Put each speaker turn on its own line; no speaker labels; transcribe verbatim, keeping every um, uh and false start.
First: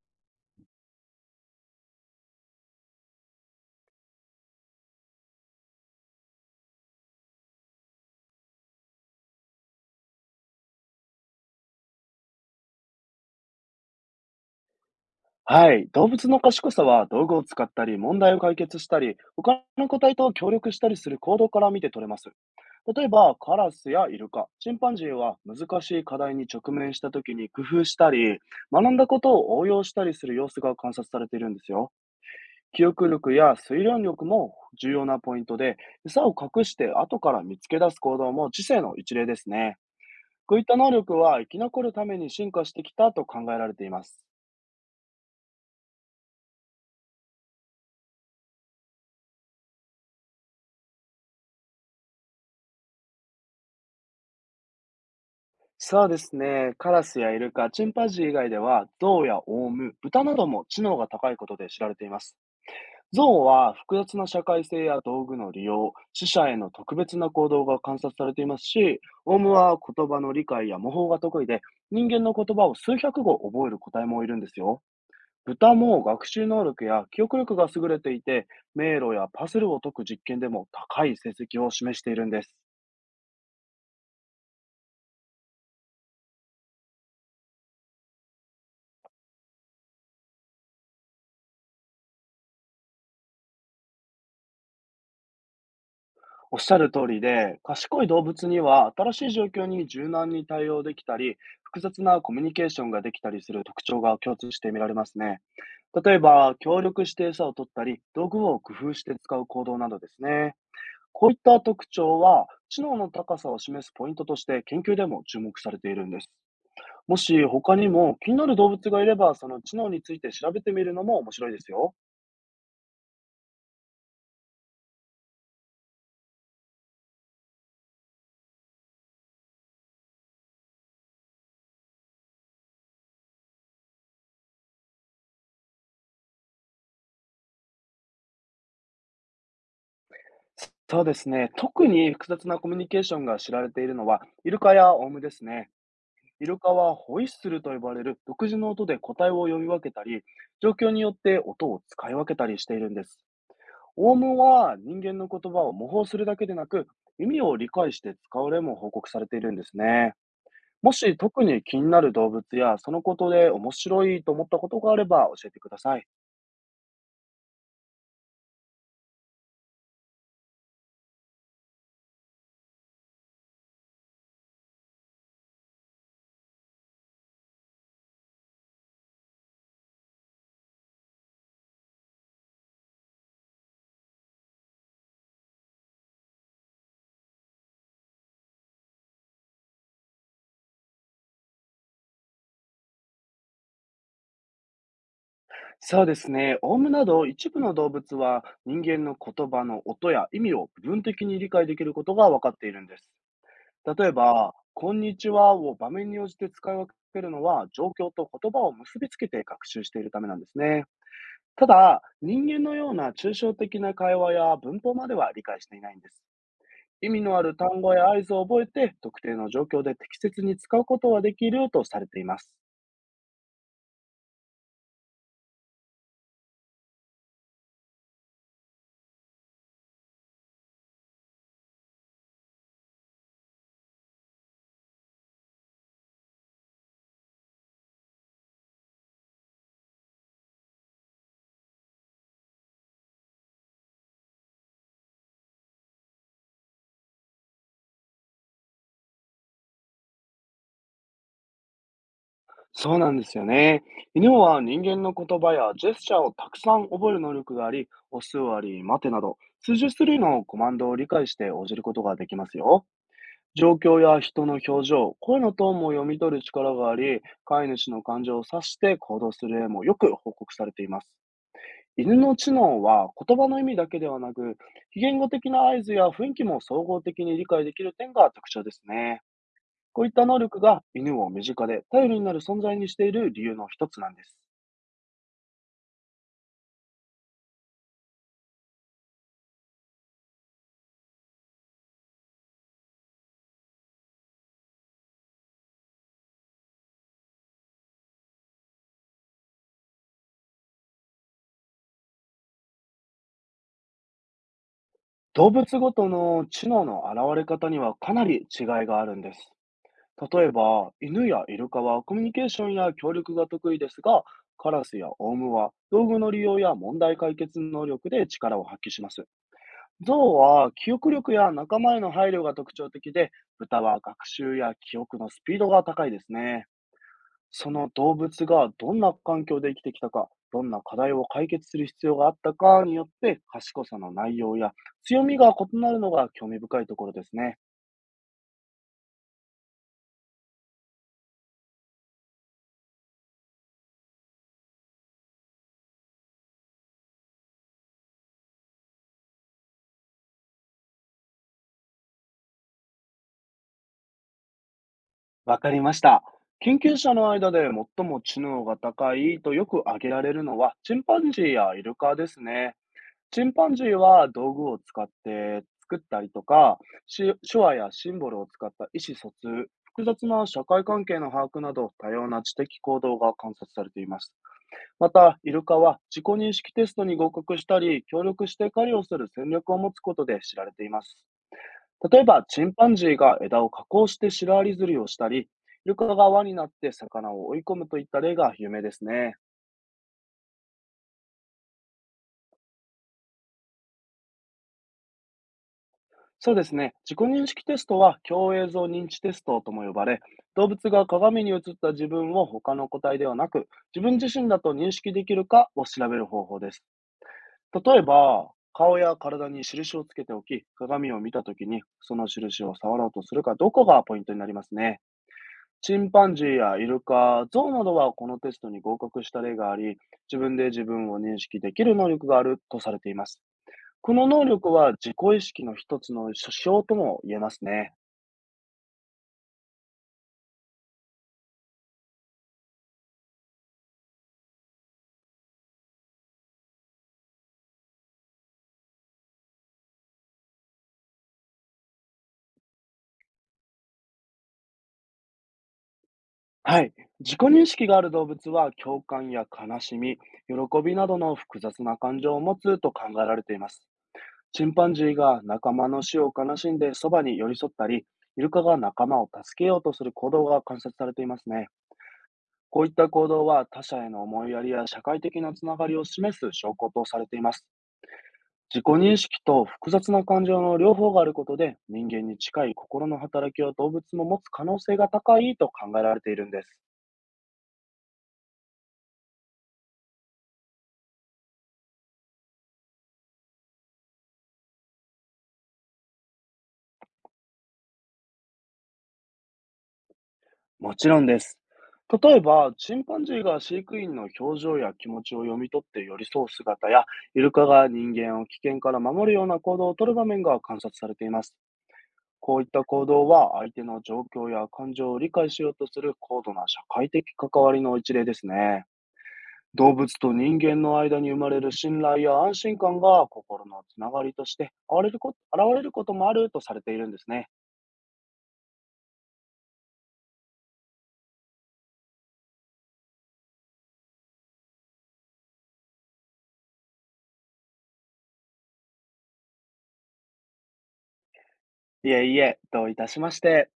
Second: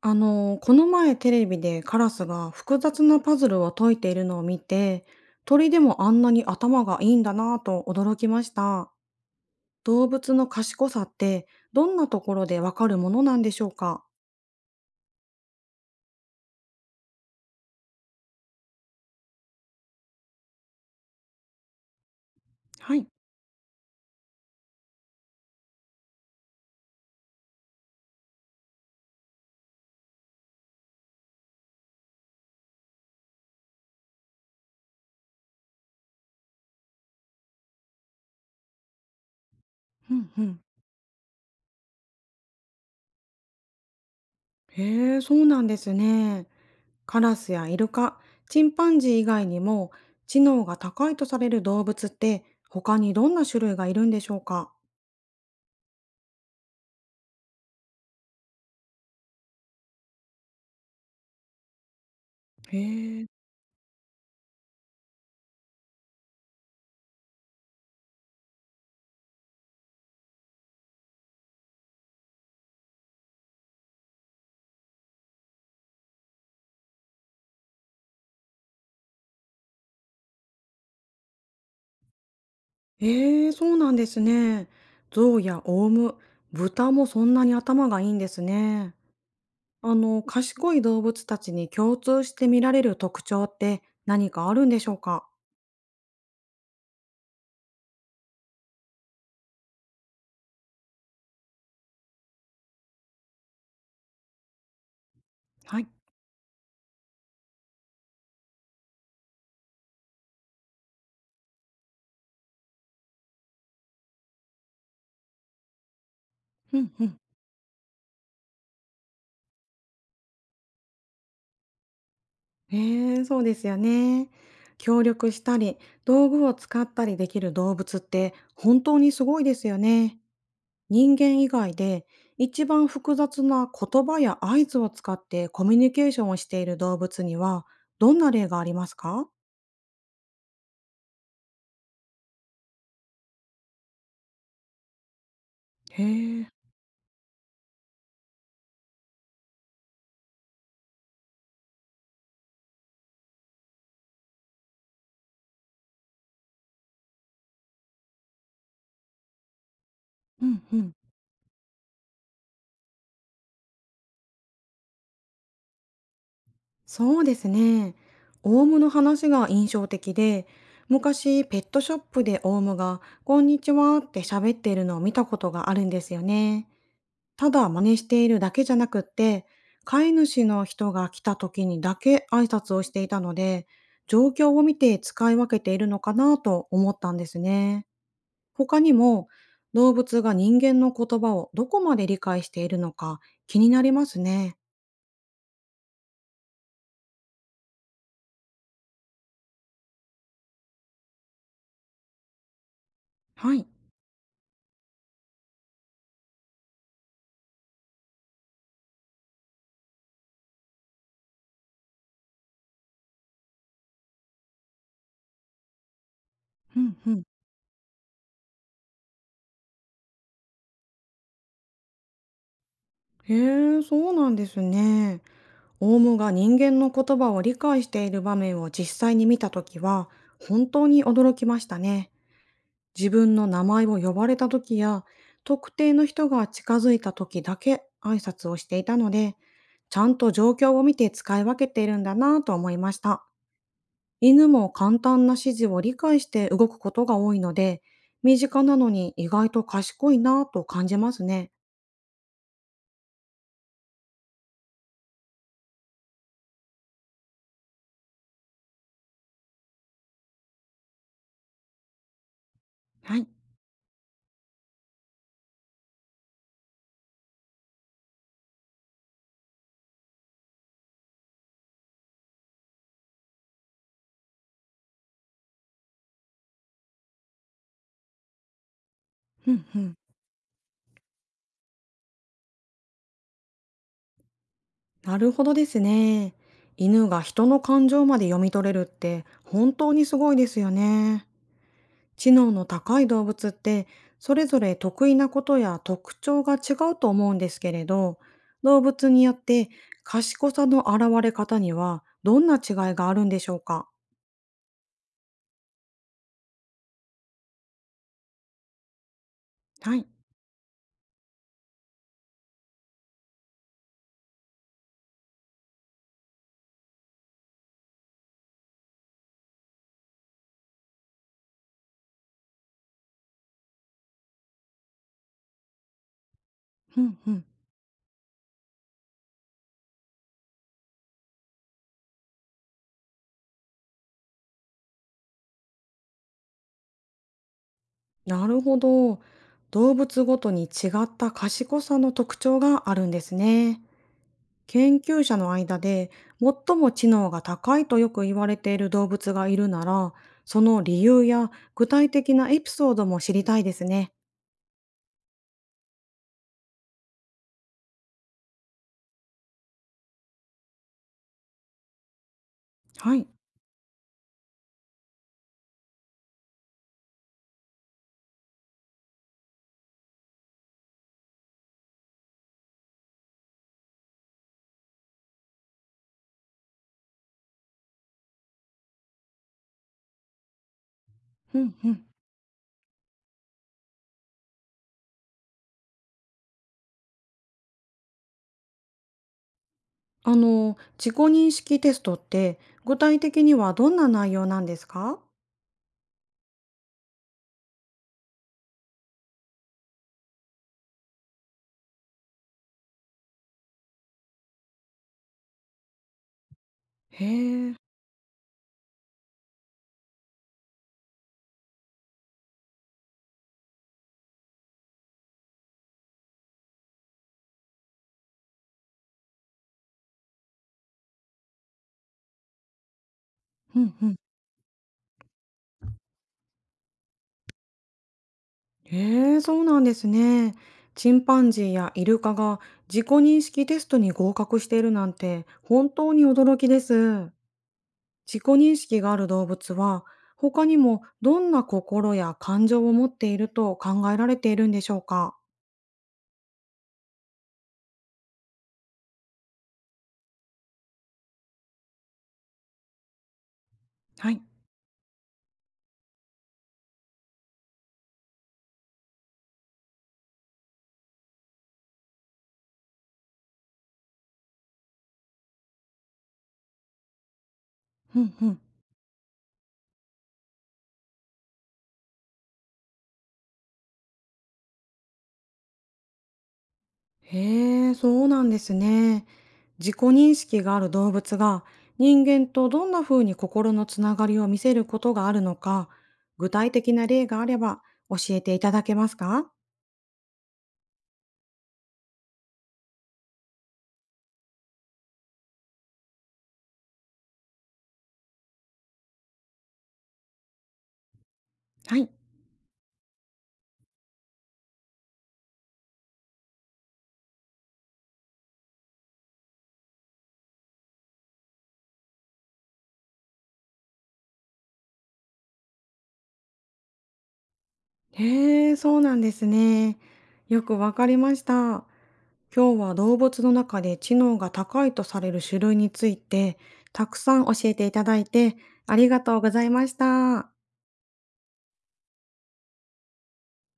あの、この前テレビでカラスが複雑なパズルを解いているのを見て、鳥でもあんなに頭がいいんだなぁと驚きました。動物の賢さってどんなところでわかるものなんでしょうか？
はい。動物の賢さは道具を使ったり、問題を解決したり、他の個体と協力したりする行動から見て取れます。
は
例
い。
えば、カラスやイルカ、チンパンジーは難しい課題に直面した時に工夫したり、学んだことを応用したりする様子が観察されているんですよ。記憶力や推論力も重要なポイントで、餌を隠して後から見つけ出す行動も知性の一例ですね。
うんう
こう
ん。
いった能力は生き残るために進化してきたと考えられています。
へえ、そうなんですね。カラスやイルカ、チンパンジー以外にも知能が高いとされる動物って他にどんな種類がいるんでしょうか？
そうですね。カラスやイルカ、チンパンジー以外では、ゾウやオウム、豚なども知能が高いことで知られています。
へ
ゾ
え。
ウは複雑な社会性や道具の利用、死者への特別な行動が観察されていますし、オウムは言葉の理解や模倣が得意で、人間の言葉を数百語覚える個体もいるんですよ。豚も学習能力や記憶力が優れていて、迷路やパズルを解く実験でも高い成績を示しているんです。
ええ、そうなんですね。象やオウム、豚もそんなに頭がいいんですね。あの、賢い動物たちに共通して見られる特徴って何かあるんでしょうか？
おっしゃる通りで、賢い動物には新しい状況に柔軟に対応できたり、複雑なコミュニケーションができたりする特徴が共通して見られますね。
はい。
例えば、協力して餌を取ったり、道具を工夫して使う行動などですね。こういった特徴は、知能の高さを示すポイントとして研究でも注目されているんです。
うんう
も
ん。
し他にも気になる動物がいれば、その知能について調べてみるのも面白いですよ。
ええ、そうですよね。協力したり、道具を使ったりできる動物って本当にすごいですよね。人間以外で一番複雑な言葉や合図を使ってコミュニケーションをしている動物にはどんな例がありますか？
そうですね。特に複雑なコミュニケーションが知られているのは、イルカやオウムですね。
へ
イ
え。
ルカはホイッスルと呼ばれる独自の音で個体を呼び分けたり、状況によって音を使い分けたりしているんです。オウムは人間の言葉を模倣するだけでなく、意味を理解して使う例も報告されているんですね。
うんうん。
もし特に気になる動物やそのことで面白いと思ったことがあれば教えてください。
そうですね。オウムの話が印象的で、昔ペットショップでオウムが「こんにちは」って喋っているのを見たことがあるんですよね。ただ真似しているだけじゃなくって、飼い主の人が来た時にだけ挨拶をしていたので、状況を見て使い分けているのかなと思ったんですね。他にも動物が人間の言葉をどこまで理解しているのか気になりますね。
そうですね。オウムなど一部の動物は人間の言葉の音や意味を部分的に理解できることが分かっているんです。
はい。
例えば、こんにちはを場面に応じて使い分けるのは、状況と言葉を結びつけて学習しているためなんですね。ただ、人間のような抽象的な会話や文法までは理解していないんです。
うん
意
う
味
ん。
のある単語や合図を覚えて、特定の状況で適切に使うことはできるとされています。
へえ、そうなんですね。オウムが人間の言葉を理解している場面を実際に見たときは、本当に驚きましたね。自分の名前を呼ばれたときや、特定の人が近づいたときだけ挨拶をしていたので、ちゃんと状況を見て使い分けているんだなぁと思いました。犬も簡単な指示を理解して動くことが多いので、身近なのに意外と賢いなぁと感じますね。
そうなんですよね。犬は人間の言葉やジェスチャーをたくさん覚える能力があり、お座り、待てなど、数十種類のコマンドを理解して応じることができますよ。
はい。
状況や人の表情、声のトーンも読み取る力があり、飼い主の感情を察して行動する例もよく報告されています。犬の知能は言葉の意味だけではなく、非言語的な合図や雰囲気も総合的に理解できる点が特徴ですね。
うんうん。
こういった能力が犬を身近で頼りになる存在にしている理由の一つなんです。
なるほどですね。犬が人の感情まで読み取れるって本当にすごいですよね。知能の高い動物ってそれぞれ得意なことや特徴が違うと思うんですけれど、動物によって賢さの現れ方にはどんな違いがあるんでしょうか？
動物ごとの知能の現れ方にはかなり違いがあるんです。
はい。
例えば、犬やイルカはコミュニケーションや協力が得意ですが、カラスやオウムは道具の利用や問題解決能力で力を発揮します。ゾウは記憶力や仲間への配慮が特徴的で、豚は学習や記憶のスピードが高いですね。
うんうん。
その動物がどんな環境で生きてきたか、どんな課題を解決する必要があったかによって、賢さの内容や強みが異なるのが興味深いところですね。
なるほど。動物ごとに違った賢さの特徴があるんですね。研究者の間で最も知能が高いとよく言われている動物がいるなら、その理由や具体的なエピソードも知りたいですね。
わかりました。研究者の間で最も知能が高いとよく挙げられるのは、チンパンジーやイルカですね。
はい。
チンパンジーは道具を使って作ったりとか、し手話やシンボルを使った意思疎通、複雑な社会関係の把握など多様な知的行動が観察されています。また、イルカは自己認識テストに合格したり、協力して狩りをする戦略を持つことで知られています。
うんうん。
例えば、チンパンジーが枝を加工してシロアリ釣りをしたり、イルカが輪になって魚を追い込むといった例が有名ですね。
あの、自己認識テストって具体的にはどんな内容なんですか？
そうですね。自己認識テストは共映像認知テストとも呼ばれ、動物が鏡に映った自分を他の個体ではなく、自分自身だと認識できるかを調べる方法です。
へえ。
例えば、顔や体に印をつけておき、鏡を見たときにその印を触ろうとするかどうかがポイントになりますね。チンパンジーやイルカ、ゾウなどはこのテストに合格した例があり、自分で自分を認識できる能力があるとされています。
うんう
こ
ん。
の能力は自己意識の一つの指標とも言えますね。
へえ、そうなんですね。チンパンジーやイルカが自己認識テストに合格しているなんて本当に驚きです。自己認識がある動物は他にもどんな心や感情を持っていると考えられているんでしょうか？
はい。自己認識がある動物は共感や悲しみ、喜びなどの複雑な感情を持つと考えられています。
はい。
チンパンジーが仲間の死を悲しんでそばに寄り添ったり、イルカが仲間を助けようとする行動が観察されていますね。こういった行動は他者への思いやりや社会的なつながりを示す証拠とされています。
うんうん。
自己認識と複雑な感情の両方があることで人間に近い心の働きを動物も持つ可能性が高いと考えられているんです。
へえ、そうなんですね。自己認識がある動物が人間とどんな風に心のつながりを見せることがあるのか、具体的な例があれば教えていただけますか？
もちろんです。例えば、チンパンジーが飼育員の表情や気持ちを読み取って寄り添う姿や、イルカが人間を危険から守るような行動をとる場面が観察されています。
はい。
こういった行動は相手の状況や感情を理解しようとする高度な社会的関わりの一例ですね。動物と人間の間に生まれる信頼や安心感が心のつながりとして現れるこ現れることもあるとされているんですね。
へえ、そうなんですね。よくわかりました。今日は動物の中で知能が高いとされる種類についてたくさん教えていただいてありがとうございました。
いえいえ、どういたしまして。